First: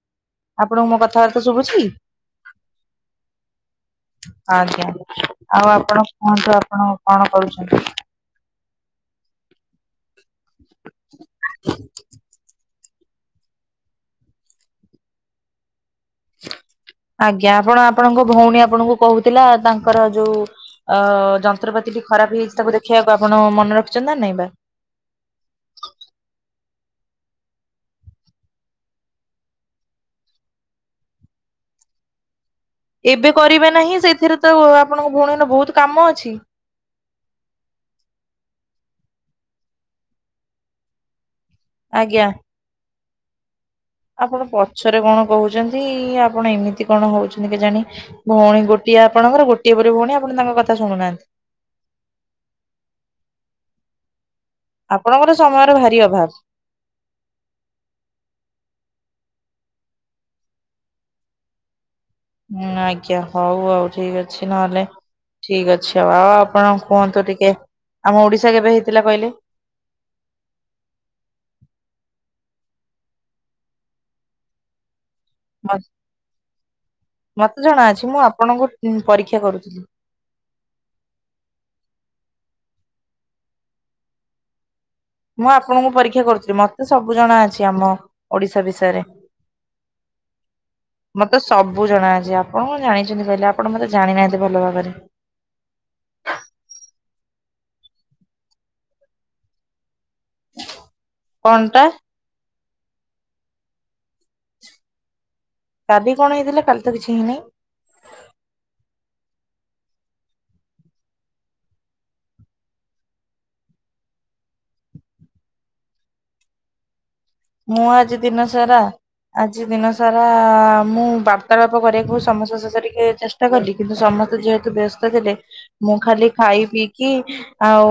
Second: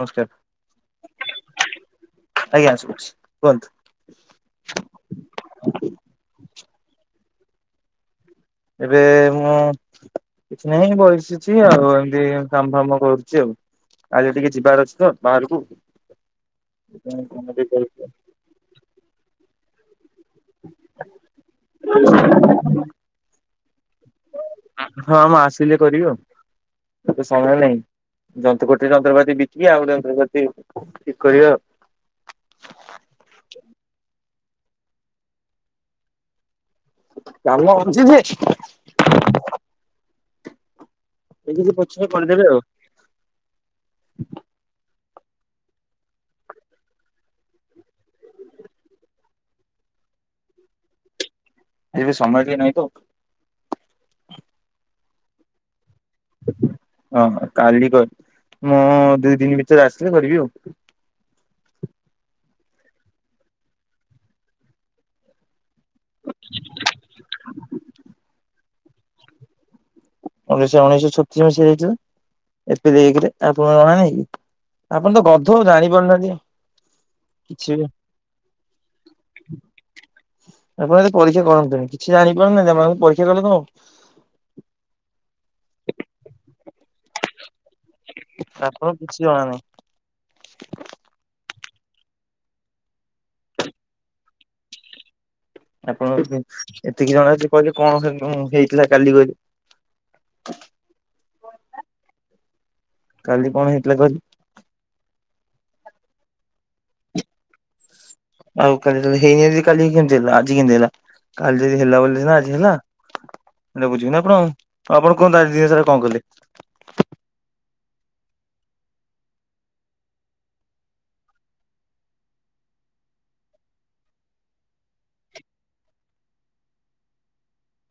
ନମସ୍କାର। ଆପଣଙ୍କୁ ମୋ କଥାବାର୍ତ୍ତା ସଭୁଛି? ଆଜ୍ଞା ଶୁଭୁଛି କୁହନ୍ତୁ ଆଜ୍ଞା ଆଉ ଆପଣ କୁହନ୍ତୁ ଆପଣ କଣ କରୁଛନ୍ତି? ଏବେ ମୁଁ କିଛି ନାହିଁ ବସିଛି ଆଉ ଏମିତି କାମ ଫାମ କରୁଛି ଆଉ। ଆଜି ଟିକେ ଯିବାର ଅଛି ତ ବାହାରକୁ। ଆଜ୍ଞା ଆପଣ ଆପଣଙ୍କ ଭଉଣୀ ଆପଣଙ୍କୁ କହୁଥିଲା ତାଙ୍କର ଯୋଉ ଅ ଯନ୍ତ୍ରପାତି ଟି ଖରାପ ହେଇଯାଇଛି ତାକୁ ଦେଖେଇବାକୁ ଆପଣ ମନେ ରଖିଛନ୍ତି ନା ନାଇଁ ବା। ହଁ ମୁଁ ଆସିଲେ କରିବି ଆଉ ତତେ ସମୟ ନାହିଁ। ଯନ୍ତ୍ରକୋଟରେ ଯନ୍ତ୍ରପାତି ବିକିବି ଆଉ ଯନ୍ତ୍ରପାତି ଠିକ କରିବା ଆଉ। ଏବେ କରିବା ନାହିଁ ସେଥିରେ ତ ଆପଣଙ୍କ ଭଉଣୀର ବହୁତ କାମ ଅଛି। କାମ ଅଛି ଯେ ଏବେ ସିଏ ପଛେ ଆଜ୍ଞା କରିଦେବେ ଆଉ। ଆପଣ ପଛରେ କଣ କହୁଛନ୍ତି ଆପଣ ଏମିତି କଣ ହଉଛନ୍ତି କେଜାଣି? ଭଉଣୀ ଗୋଟିଏ ଆପଣଙ୍କର ଗୋଟିଏ ପରି ଭଉଣୀ ଆପଣ ତାଙ୍କ କଥା ଶୁଣୁ ନାହାନ୍ତି। ଏବେ ସମୟ ଟିକେ ନାଇଁ ତ। ଆପଣଙ୍କର ସମୟର ଭାରି ଅଭାବ। ହଁ ହ କାଲି ମୁଁ ଦୁଇ ଦିନ ଭିତରେ ଆସିଲି କରିବି ଆଉ। ହୁଁ ଆଜ୍ଞା ହଉ ଆଉ ଠିକ ଅଛି ନହେଲେ ଠିକ ଅ ଆଚ୍ଛା ଆଉ ଆପଣ କୁହନ୍ତୁ ଟିକେ ଆମ ଓଡିଶା କେବେ ହେଇଥିଲା କହିଲେ? ଉନେଈଶ ଉଣେଇଶ ଛତିଶ ମସିହାରେ ହେଇଥିଲା। ଏପ୍ରିଲ ଏକରେ ଆପଣଙ୍କୁ ଜଣା ନାହିଁ କି ଆପଣ ତ ଗ ମତେ କିଛି ବି। ଜଣା ଅଛି ମୁଁ ଆପଣଙ୍କୁ ଉ ପରୀକ୍ଷା କରୁଥିଲି। ଆପଣ ଏତେ ପରୀକ୍ଷା କରନ୍ତୁନି କିଛି ଜାଣିପାରୁନାହାନ୍ତି ଆପଣ ଖାଲି ପରୀକ୍ଷା କଲେ କଣ ହବ? ମୁଁ ଆପଣଙ୍କୁ ପରୀକ୍ଷା କରୁଥିଲି ମତେ ସବୁ ଜଣା ଅଛି ଆମ ଓଡିଶା ବିଷୟରେ। ଆପଣଙ୍କୁ କିଛି ଜଣା ନାହିଁ। ମତେ ସବୁ ଜଣା ଅଛି ଆପଣ କଣ ଜାଣିଛନ୍ତି କହିଲେ ଆପଣ ମତେ ଜାଣିନାହାନ୍ତି ଭଲ ଭାବରେ। ଆପଣ ଏତିକି ଜଣା ଅଛି କହିଲେ କଣ ହେଇ ଉ ଥିଲା କାଲି କହିଲେ? କଣ ଟା? କାଲି କଣ ହେଇଥିଲା କହିଲେ? କାଦି କଣ ହେଇଥିଲା କାଲି ତ କିଛି ହେଇନାହିଁ। ଆଉ କାଲି ଯଦି ହେଇନି ଆଜି କେଇନ୍ତି ହେଲା? କାଲି ଯଦି ହେଲା ବୋଲି ନା ଆଜି ହେଲା। ସେଇଟା ବୁଝିବନି ଆପଣ ଆଉ ଆପଣ କଣ [unintelligible] କଣ କିଲଲେ ମୁଁ ଆଜି ଦିନସାରା ଆଜି ଦିନ ସାରା ମୁଁ ବାର୍ତ୍ତାଳାପ କରିବାକୁ ସମସ୍ତଙ୍କ ଶେଷ ସହ ଚେଷ ଟା କଲି କିନ୍ତୁ ସମସ୍ତେ ଯେହେତୁ ବ୍ୟସ୍ତ ଥିଲେ ମୁଁ ଖାଲି ଖାଇ ପିଇକି ଆଉ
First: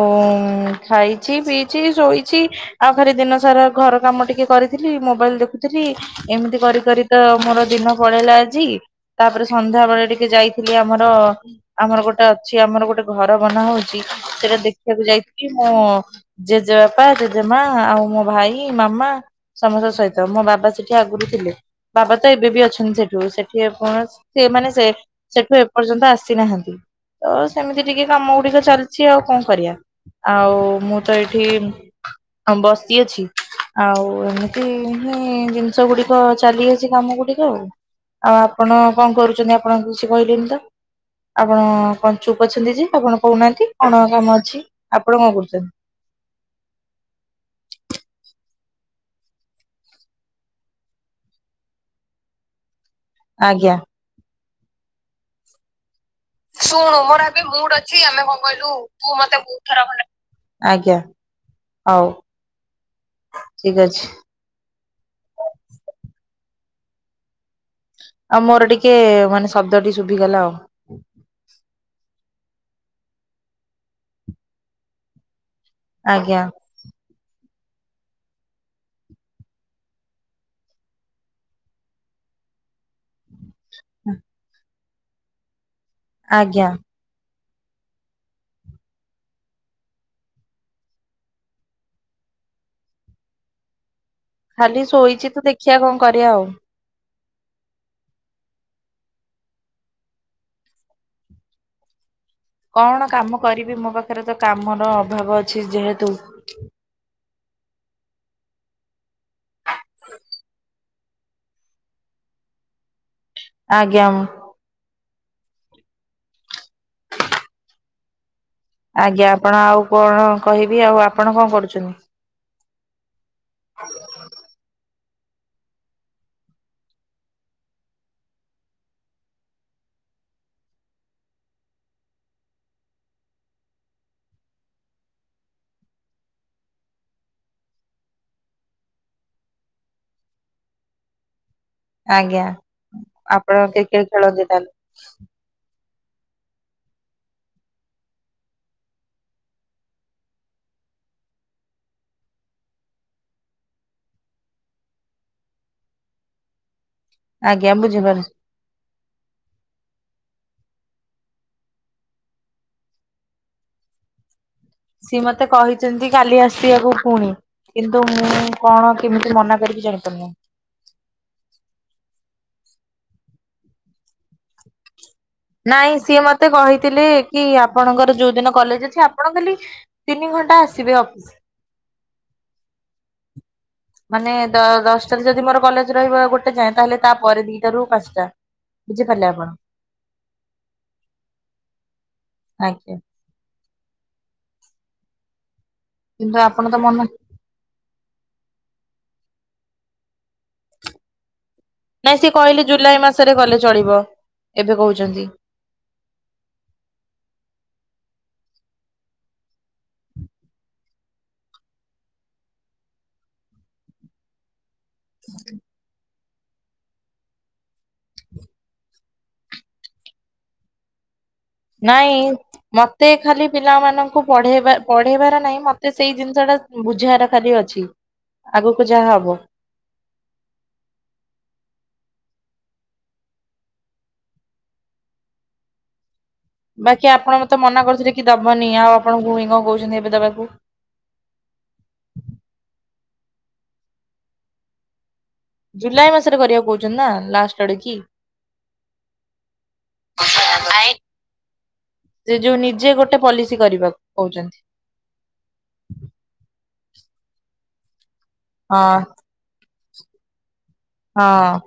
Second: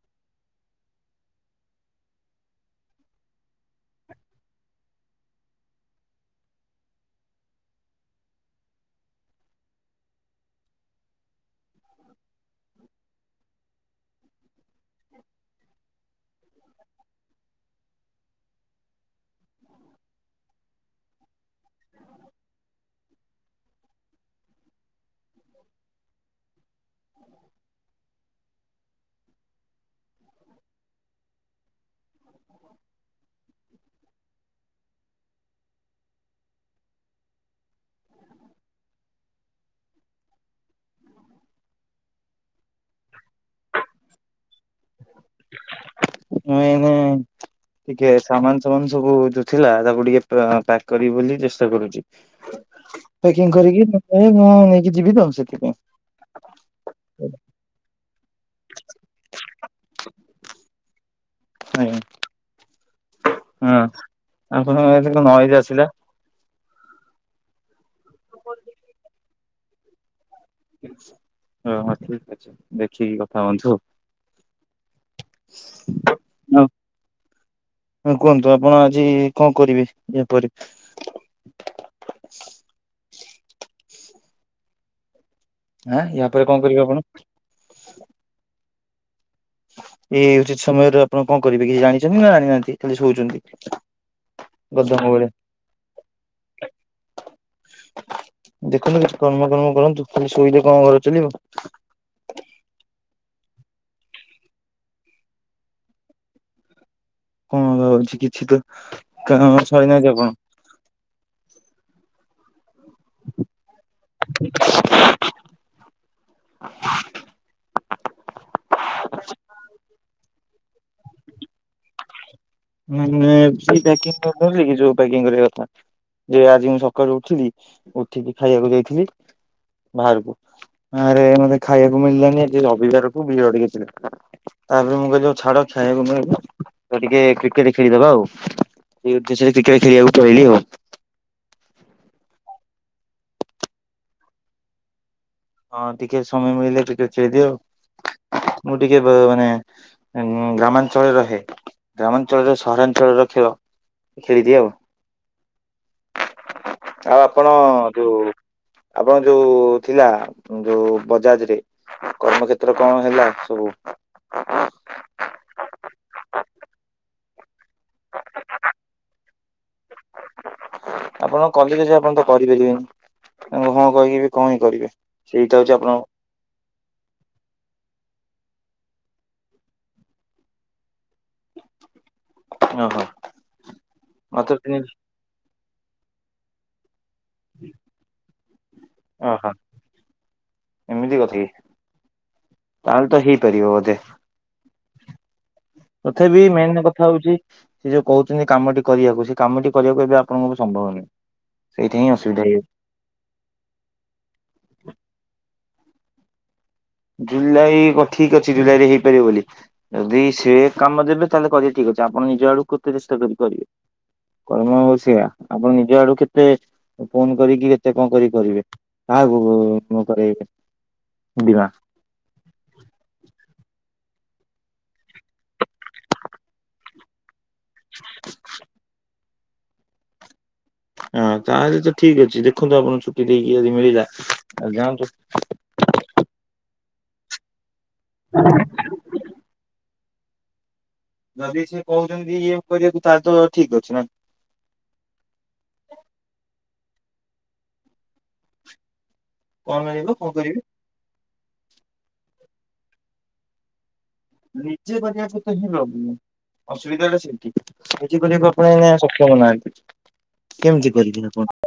ଖାଇଛି ପିଇଛି ଶୋଇଛି ଆଉ ଖାଲି ଦିନ ସାରା ଘର କାମ ଟିକେ ଟିକେ କରିଥିଲି ମୋବାଇଲ ଦେଖୁଥିଲି ଏମିତି କରି କରି ତ ମୋର ଦିନ ପଳେଇଲା ଆଜି। ତାପରେ ସନ୍ଧ୍ୟା ବେଳେ ଟିକେ ଯାଇଥିଲି ଆମର ଆମର ଗୋଟେ ଅଛି ଆମର ଗୋଟେ ଘର ବନା ହଉଛି ସେଇଟା ଦେଖିବାକୁ ଯାଇକି ମୁଁ ଜେଜେବାପା ଜେଜେମା ଆଉ ମୋ ଭାଇ ମାମା। ସମସ୍ତଙ୍କ ସହିତ ମୋ ବାବା ସେଠି ଆଗରୁ ଥିଲେ। ବାବା ତ ଏବେ ବି ଅଛନ୍ତି ସେଠୁ ସେଠିକଣ ସେ ମାନେ ସେ ସେଠୁ ଏପର୍ଯ୍ୟନ୍ତ ଆସିନାହାନ୍ତି ତ ସେମିତି ଟିକେ କାମ ଗୁଡିକ ଚାଲିଛି ଆଉ କଣ କରିବା। ଆଉ ମୁଁ ତ ଏଇଠି ହଁ ବସି ଅଛି ଆଉ ଏମିତି ହଁ ଜିନିଷ ଗୁଡିକ ଚାଲି ଅଛି କାମ ଗୁଡିକ ଆଉ। ଆଉ ଆପଣ କଣ କରୁଛନ୍ତି ଆପଣ କିଛି କହିଲେନି ତ? ଆପଣ କଣ ଚୁପ ଅଛନ୍ତି ଯେ ଆପଣ କହୁନାହାନ୍ତି କଣ କାମ ଅଛି ଆପଣ କଣ କରୁଛନ୍ତି? ମୁଁ ଏଇନେ ଟିକେ ସାମାନ ସମାନ ସବୁ ଯଉ ଥିଲା ତାକୁ ଟିକେ ପା-ପ୍ୟାକ୍ କରିବି ବୋଲି ଚେଷ୍ଟା କରୁଛି। ପ୍ୟାକିଂ ଆଜ୍ଞା। କରିକି ମତେ ମୁଁ ନେଇକି ଯିବି ତ ସେଥିପାଇଁ। [unintelligible] ଆଜ୍ଞା। ହଉ ଆଜ୍ଞା ହଁ ଠିକ ଅଛି ଆପଣଙ୍କ ନଏଜ ଆସିଲା। ଆଉ ମୋର ଟିକେ ମାନେ ଶବ୍ଦ ଟିକେ ଶୁଭିିଗଲା ଆଉ। ଓହୋ ଠିକ ଅଛି ଦେଖିକି କଥା ହୁଅନ୍ତୁ। ଆଜ୍ଞା। ହ କୁହନ୍ତୁ ଆପଣ ଆଜି କଣ କରିବେ ଯେପରି ହଁ। ହଁ ୟା ପରେ କଣ କରିବେ ଆପଣ? ଏଇ ଉଚିତ ସମୟରେ ଆପଣ କଣ କରିବେ କିଛି ଜାଣିଛନ୍ତି ନା ଜାଣିନାହାନ୍ତି ଖାଲି ଶଉଛନ୍ତି? ଖାଲି ଶୋଇଛି ତୁ ଦେଖିବା କଣ କରିବା ଆଉ। ଦେଖନ୍ତୁ କିଛି କର୍ମ କର୍ମ କରନ୍ତୁ ଖାଲି ଶୋଇଲେ କଣ ଘର ଚଲିବ। କଣ କାମ କରିବି ମୋ ପାଖରେ ତ କାମର ଅଭାବ ଅଛି ଯେହେତୁ କଣ ହଉଛି କିଛି ତ କାମ ସରିନାହାଁନ୍ତି ଆପଣ। ଆଜ୍ଞା ମ [unintelligible] ଆଜ୍ଞା ଆପଣ ଆଉ କଣ କହିବି ଆଉ ଆପଣ କଣ କରୁଛନ୍ତି? ମାନେ ସେଇ ପ୍ୟାକିଙ୍ଗ [unintelligible] କରିବା କଥା। ଯେ ଆଜି ମୁଁ ସକାଳୁ ଉଠଥିଲି ଉଠିକି ଖାଇବାକୁ ଯାଇଥିଲି ବାହାରକୁ ଆରେ ମତେ ଖାଇବାକୁ ମିଳିଲାନି ଏ ରବିବାରକୁ [unintelligible] ତାପରେ ମୁଁ କହିଲି ହଉ ଛାଡ ଖାଇବାକୁ ମିଳୁନି ଟିକେ କ୍ରି କେଟ ଖେଳିଦବା ଆଉ ଏଇ ଉଦେଶ୍ୟରେ କ୍ରିକେଟ ଖେଳିବାକୁ ପଳେଇଲି ଆଉ। ଆଜ୍ଞା ଆପଣ କ୍ରିକେଟ ଖେଳନ୍ତି ତାହେଲେ? ହଁ ଟିକେ ସମୟ ମିଳିଲେ ଟିକେଟ ଖେଳିଦିଏ ଆଉ। ମୁଁ ଟିକେ ମାନେ ଉଁ ଗ୍ରାମାଞ୍ଚଳରେ ରହେ। ଗ୍ରାମାଞ୍ଚଳର ସହରାଞ୍ଚଳର ଖେଳ ଖେଳିଦିଏ ଆଉ। ଆଉ ଆପଣ ଆଜ୍ଞା ଯୋଉ ବୁଝିପାରୁଛି। ଆପଣ ଯୋଉ ଥିଲା। ଯୋଉ ବଜାଜରେ କର୍ମକ୍ଷେତ୍ର କଣ ହେଲା ସବୁ? ସିଏ ମତେ କହିଛନ୍ତି କାଲି ଆସିବାକୁ ପୁଣି କିନ୍ତୁ ମୁଁ କଣ କେମିତି ମନା କରିକି ଜାଣିପାରୁନି। ଆପଣ କଲେ ଯେ ଯିଏ ଆପଣ ତ କରିପାରିବେନି ତା ହଁ କହିକି କଣ ହିଁ କରିବେ। ସେଇଟା ହଉଛି ଆପଣ ନାଇଁ ସିଏ ମତେ ମତେ କହିଥିଲେ କି ଆପଣଙ୍କର ଯୋଉ ଦିନ କଲେଜ ଅଛି ଆପଣ ଖାଲି ତିନି ଘଣ୍ଟା ଆସିବେ ଅଫିସ। ଓହୋ। ମାନେ ମାତ୍ର ତିନି ଦ-ଦଶଟାରେ ଯଦି ମୋର କଲେଜ ରହିବ ଗୋଟେ ଯାଏଁ ତାହେଲେ ତାପରେ ଦିଟାରୁ ପାଞ୍ଚଟା ବୁଝିପାରିଲେ ଓହୋ ଆପଣ? ଏମିତି କଥା କି ଆଜ୍ଞା ତାହେଲେ ତ ହେଇପାରିବ ବୋଧେ। କିନ୍ତୁ ତଥାପି ଆପଣ ତ ମେନ୍ ମନ କଥା ହୋଉଛି। ସେ ଯୋଉ କହୁଛନ୍ତି କାମଟି କରିବାକୁ ସେ କାମଟି କରିବାକୁ ଏବେ ଆପଣଙ୍କଙ୍କୁ ସମ୍ଭବ ନାହିଁ। ନାଇଁ ସିଏ କହିଲେ ଜୁଲାଇ ମାସରେ ଗଲେ ଚଳିବ ଏବେ କହୁଛନ୍ତି। ଜୁଲାଇ ଠିକ୍ ଅଛି ଜୁଲାଇ ରେ ହେଇପାରିବ ବୋଲି। ଯଦି ସେ କାମ ଦେବେ ତାହେଲେ କରିବା ଠିକ୍ ଅଛି ଆପଣ ନିଜ ଆଡକୁ କେତେ ଚେଷ୍ଟା କରିବେ। କର୍ମ ହଉ ସେଆ ଆପଣ ନିଜ ଆଡୁ କେତ ଫୋନ୍ କରିକି କେତେ କଣ କରି କରିବେ କାହାକୁ ମୁଁ କରବି। ଦିବା। ନାଇଁ ମତେ ଖାଲି ପିଲାମାନଙ୍କୁ ପଢେଇବା ପଢେଇବାର ନାହିଁ ମତେ ସେଇ ଜିନିଷ ଟା ବୁଝହାର ଖାଲି ଅଛି ଆଗକୁ ଯାହା ହବ। ହଁ ତାହେଲେ ତ ଠିକ୍ ଅଛି ଦେଖନ୍ତୁ ଆପଣଙ୍କୁ ଛୁଟି ଦେଇକି ଯଦି ମିଳିଲା ଆଉ ଯାଆନ୍ତୁ। ବାକି ଆପଣ ମତେ ମନା କରୁଥିଲେ କି ଦବନି ଆଉ ଆପଣ ଭୁ କଣ କହୁଛନ୍ତି ଏବେ ଦବାକୁ। ଯଦି ସିଏ କହୁଛନ୍ତି ଇଏ କରିବାକୁ ତାହେଲେ ଠିକ୍ ଅଛି ନା। ଜୁଲାଇ ମାସରେ କରିବାକୁ କହୁଛନ୍ତି ନା ଲାଷ୍ଟ ଆଡେ କି? କଣ ମିଳିବ କଣ କରିବି? ସେ ଯୋଉ ନିଜେ ଗୋଟେ ପଲିସି କରିବାକୁ କହୁଛନ୍ତି। ନିଜେ କରିବାକୁ ତ ହିଁ ପ୍ରବଲେମ୍ ଅସୁବିଧା ସେଇଠି ନିଜେ କରିବା। ଆପଣ ହଁ ଏ ସକ୍ଷମ ନାହାନ୍ତି କେମିତି କରିକି ଆପଣ। ହଁ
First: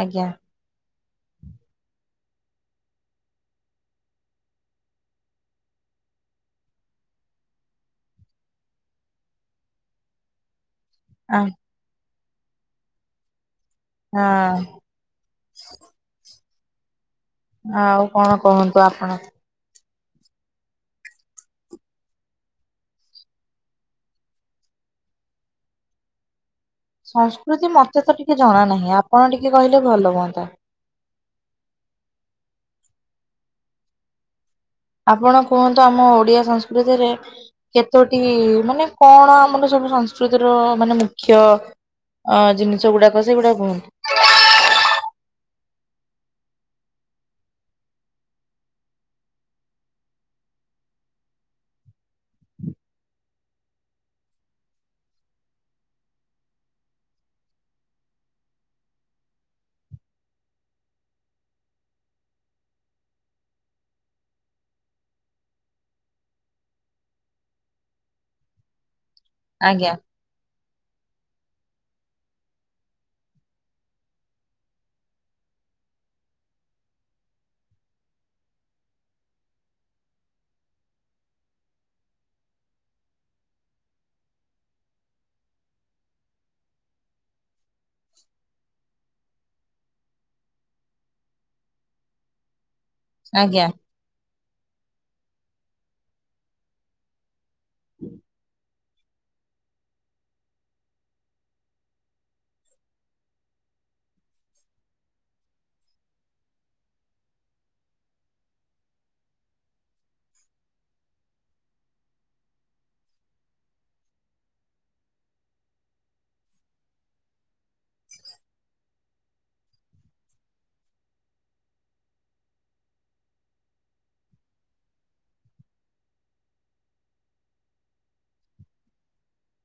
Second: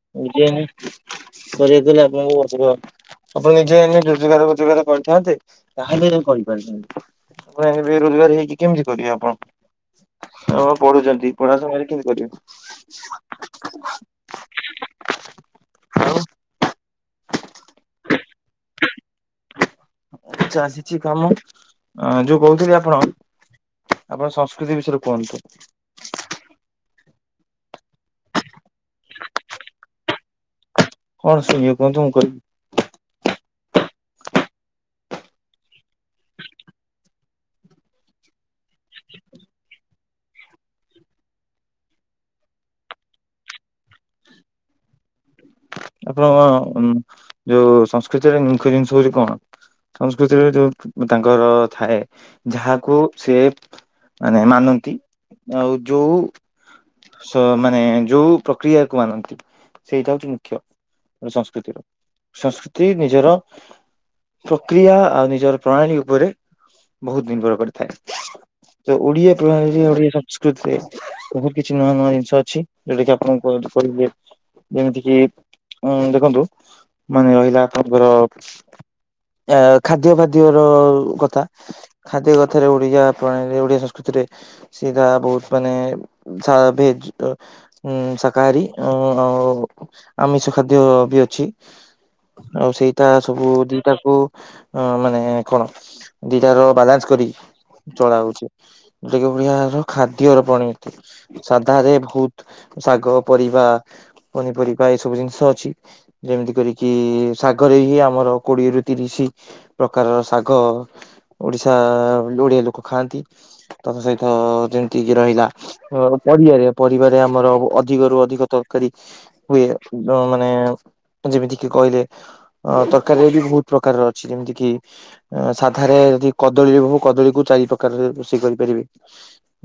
ଆଜ୍ଞା। ଯେ କରେଇଦେଲେ ଆପଣଙ୍କୁ ଆପଣ ନିଜ ଏ ରୋଜଗାର ଫୋଜଗାର କରିଥାନ୍ତେ ତାହେଲେ କରିପାରିନ୍ତି। ଆପ ବେରୋଜଗାର ହେଇକି କେମିତି କରିବେ ଆପଣ। ହଁ ପଢୁଛନ୍ତି ଆ ପଢା ସମୟରେ କେମିତି କରିବୁ। ହଁ। ଆଉ ଆଉ କଣ କୁହନ୍ତୁ ଆପଣ? ଆଛା ଆସିଛି କାମ ଯୋଉ କହୁଥିଲି ଆପଣ? ଆପଣ ସଂସ୍କୃତି ବିଷୟରେ କୁହନ୍ତୁ? ସଂସ୍କୃତି ମତେ ତ ଟିକେ ଜଣା ନାହିଁ ଆପଣ ଟିକେ କହିଲେ ଭଲ ହୁଅନ୍ତା। କଣ ଶୁଇବ [unintelligible] ମୁଁ କହିବି। ଆପଣ କୁହନ୍ତୁ ଆମ ଓଡିଆ ସଂସ୍କୃତିରେ କେତୋଟି ମାନେ କଣ ଆମର ସବୁ ସଂସ୍କୃତିର ମାନେ ମୁଖ୍ୟ। ଅଁ ଜିନିଷ ଗୁଡାକ ସେଇଗୁଡାକୁ ଆପଣଙ୍କ ଯୋଉ ସଂସ୍କୃତିରେ ମୁଖ୍ୟ ଜିନିଷ ହଉଛି କଣ? ସଂସ୍କୃତିରେ ଯୋଉ ତାଙ୍କର ଥାଏ ଯାହାକୁ ସିଏ ମାନେ ମାନନ୍ତି ଆଉ ଯୋଉ ମାନେ ଯୋଉ ପ୍ରକ୍ରିୟାକୁ ମାନନ୍ତି ସେଇଟା ହଉଛି ମୁଖ୍ୟ। ସଂସ୍କୃତିର ସଂସ୍କୃତି ନିଜର ପ୍ରକ୍ରିୟା ଆଉ ନିଜର ପ୍ରଣାଳୀ ଉପରେ ବହୁତ ଦିନ ପରେ ପଡ଼ିଥାଏ। ତ ଓଡ଼ିଆ ବିଭାଗରେ ଆଜ୍ଞା ଓଡ଼ିଆ ସଂସ୍କୃତିରେ ବହୁତ କିଛି ନୂଆ ନୂଆ ଜିନିଷ ଅଛି ଯୋଉଟା କିି ଆପଣଙ୍କୁ କହିବେ। ଯେମିତି କିି ଉଁ ଦେଖନ୍ତୁ ମାନେ ରହିଲା ଆପଣଙ୍କର ଆ ଖାଦ୍ୟ ଫାଦ୍ୟ ର କଥା। ଖାଦ୍ୟ କଥାରେ ଓଡ଼ିଆ ପ୍ରାଣୀରେ ଓଡ଼ିଆ ସଂସ୍କୃତିରେ ସିଧା ବହୁତ ମାନେ ଭେଜ ଅ ଉ ଶକାହାରୀ ଆଉ ଆମିଷ ଖାଦ୍ୟ ବି ଅଛି ଆଉ ସେଇଟା ସବୁ ଆଜ୍ଞା। ଦିଟାକୁ ଅ ମାନେ କଣ ଦିଟାର ବାଲାନ୍ସ କରି ଚଳା ହଉଛି। ଯଉଟା କି ଓଡ଼ିଆର ଖାଦ୍ୟର ପଣୀତି [unintelligible] ସାଧାରେ ବହୁତ ଶାଗ ପରିବା ପନିପରିବା ଏସବୁ ଜିନି ଷ ଅଛି ଯେମିତି କରିକି ଶାଗରେ ହି ଆମର କୋଡ଼ିଏ ରୁ ତିରିଶି ପ୍ରକାରର ଶାଗ ଓଡ଼ିଶା ଓଡ଼ିଆ ଲୋକ ଖାଆନ୍ତି। ତମ ସହିତ ଯେମିତି କିଏ ରହିଲା ପରିବାରେ ପରିବାରେ ଆମର ଅଧିକରୁୁ ଅଧିକ ତରକାରୀ ହୁଏ। ତ ମାନେ ଯେମିତି କିି କହିଲେ ଅ ତରକାରୀରେ ବି ବହୁତ ପ୍ରକାରର ଅଛି ଯେମିତି କିି ସାଧାରେ ଯଦି କଦଳୀରେ ବହୁ କଦଳୀକୁ ଚାରି ପ୍ରକାର ରୋଷେଇ କରିପାରିବେ।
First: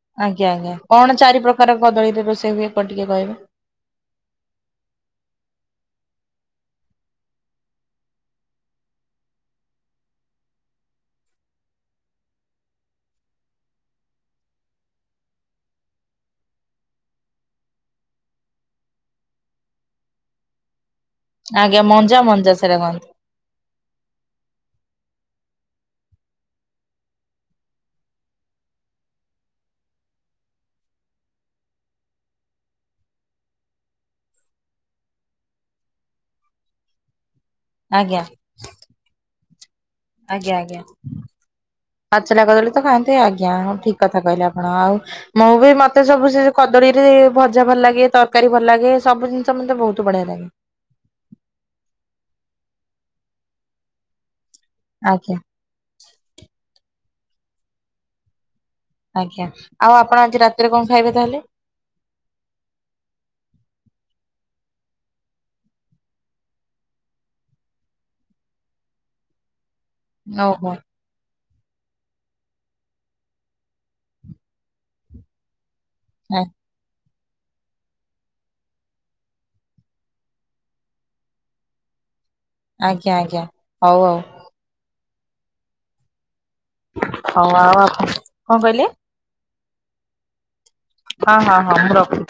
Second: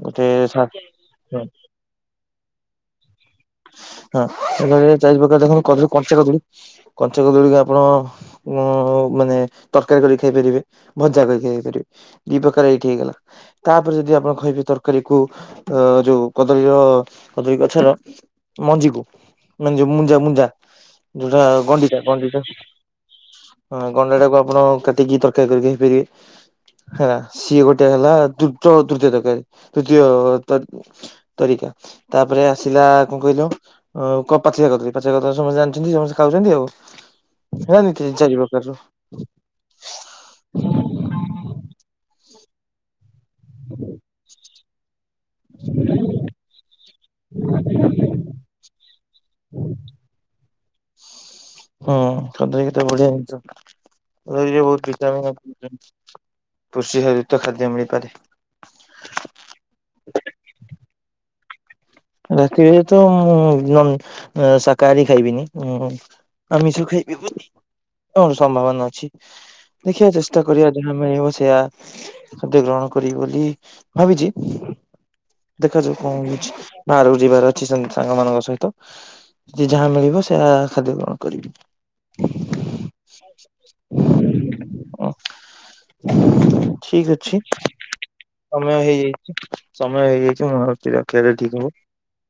ଗୋଟେ ଆଜ୍ଞା ଆଜ୍ଞା ସା କଣ ଚାରି ପ୍ରକାର କଦଳୀରେ ରୋଷେଇ ହୁଏ କଣ ଟିକେ କହିବେ? ହଁ ଚାରି ପ୍ରକାର ଦେଖନ୍ତୁକଦଳୀ କଞ୍ଚା କଦଳୀ କଞ୍ଚା କଦଳୀକୁ ଆପଣ ଉ ମାନେ ତରକାରୀ କରିକି ଖାଇପାରିବେ ଭଜା କରିକି ଖାଇପାରିବେ। ଦି ପ୍ରକାରର ଏଇଠି ହେଇଗଲା। ତାପରେ ଯଦି ଆପଣ କହିବେ ତରକାରୀ କୁ ଅ ଯୋଉ କଦଳୀର କଦଳୀ ଗଛର ମଞ୍ଜିକୁ ମାନେ ଯୋଉ ମୁଞ୍ଜା ମୁଞ୍ଜା ଯୋଉଟା ଆଜ୍ଞା ଗଣ୍ଡିଚା ମଞ୍ଜା ଗଣ୍ଡିଚା ମଞ୍ଜା ସେଟା କହନ୍ତି ହଁ ଗଣ୍ଡା ଟାକୁ ଆପଣ କାଟିକି ତରକାରୀ କରି ଖାଇପାରିବେ। ହଁ ସିଏ ଗୋଟେ ହେଲା ଦୃତ ତୃତୀୟ ଦରକାରୀ ତୃତୀୟ ତରିକା ତାପରେ ଆସିଲା କଣ କହିଲ କ ପାଚିଲା କଦଳୀ ପାଚିଲା କଦଳୀ ସମସ୍ତେ ଜାଣିଛନ୍ତି ଖାଉଛନ୍ତି ଆଉ ହେରିକି ଆଜ୍ଞା। ଚାରି ପ୍ରକାରର। ଆଜ୍ଞା ଆଜ୍ଞା। ପାଚିଲା କଦଳୀ ତ ଖାଆନ୍ତି ଆଜ୍ଞା ହଁ ଠିକ କଥା କହିଲେ ଆପଣ ଆଉ ମୁଁ ବି ମତେ ସବୁ ସେ କଦଳୀରେ ଭଜା ଭଲ ଲାଗେ ତରକାରୀ ଭଲ ଲାଗେ ସବୁ ଜିନିଷ ମତେ ବହୁତ ବଢ଼ିଆ ଲାଗେ। ହଁ କଦଳି କେତେ ବଢ଼ିଆ ଜିନିଷ ସେଥିରେ ବହୁତ ଭିଟାମିନ୍ ଆଜ୍ଞା ଅଛି। କୃଷିି ହେରିତ ଖାଦ୍ୟ ମିଳିପାରେ। ଆଜ୍ଞା ଆଉ ଆପଣ ଆଜି ରାତିରେ କଣ ଖାଇବେ ତାହେଲେ? ରାତିରେ ତ ନନ୍ ଶାକାହାରୀ ଖାଇବିନି। ଆମିଷ ଖାଇବି ବୋଲି ସମ୍ଭାବନା ଅଛି। ଦେଖିଆ ଚେଷ୍ଟା କରିବା ଓହୋ ଯାହା ଆମେ ସେୟା ଖାଦ୍ୟ ଗ୍ରହଣ କରିବି ବୋଲି ଭାବିଛି ଦେଖାଯାଉ କଣ ହେଉଛି। ବାହାରକୁ ଯିବାର ଅଛି ସା ସାଙ୍ଗମାନଙ୍କ ସହିତ ଯିଏ ଯାହା ମିଳିବ ସେୟା ଖାଦ୍ୟ ଗ୍ରହଣ କରିବି। ଆଜ୍ଞା ଆଜ୍ଞା ହଉ ହଉ। ଠିକ ଅଛି ହଉ ହଉ ଆଉ ଆପଣ କଣ ସମୟ କହିଲେ ହେଇଯାଇ ସମୟ ହେଇଯାଇଛି ମୁଁ ରଖିବାଟା ହଁ ଠିକ୍ ହଁ ହବ। ହଁ ମୁଁ ରଖୁଛି।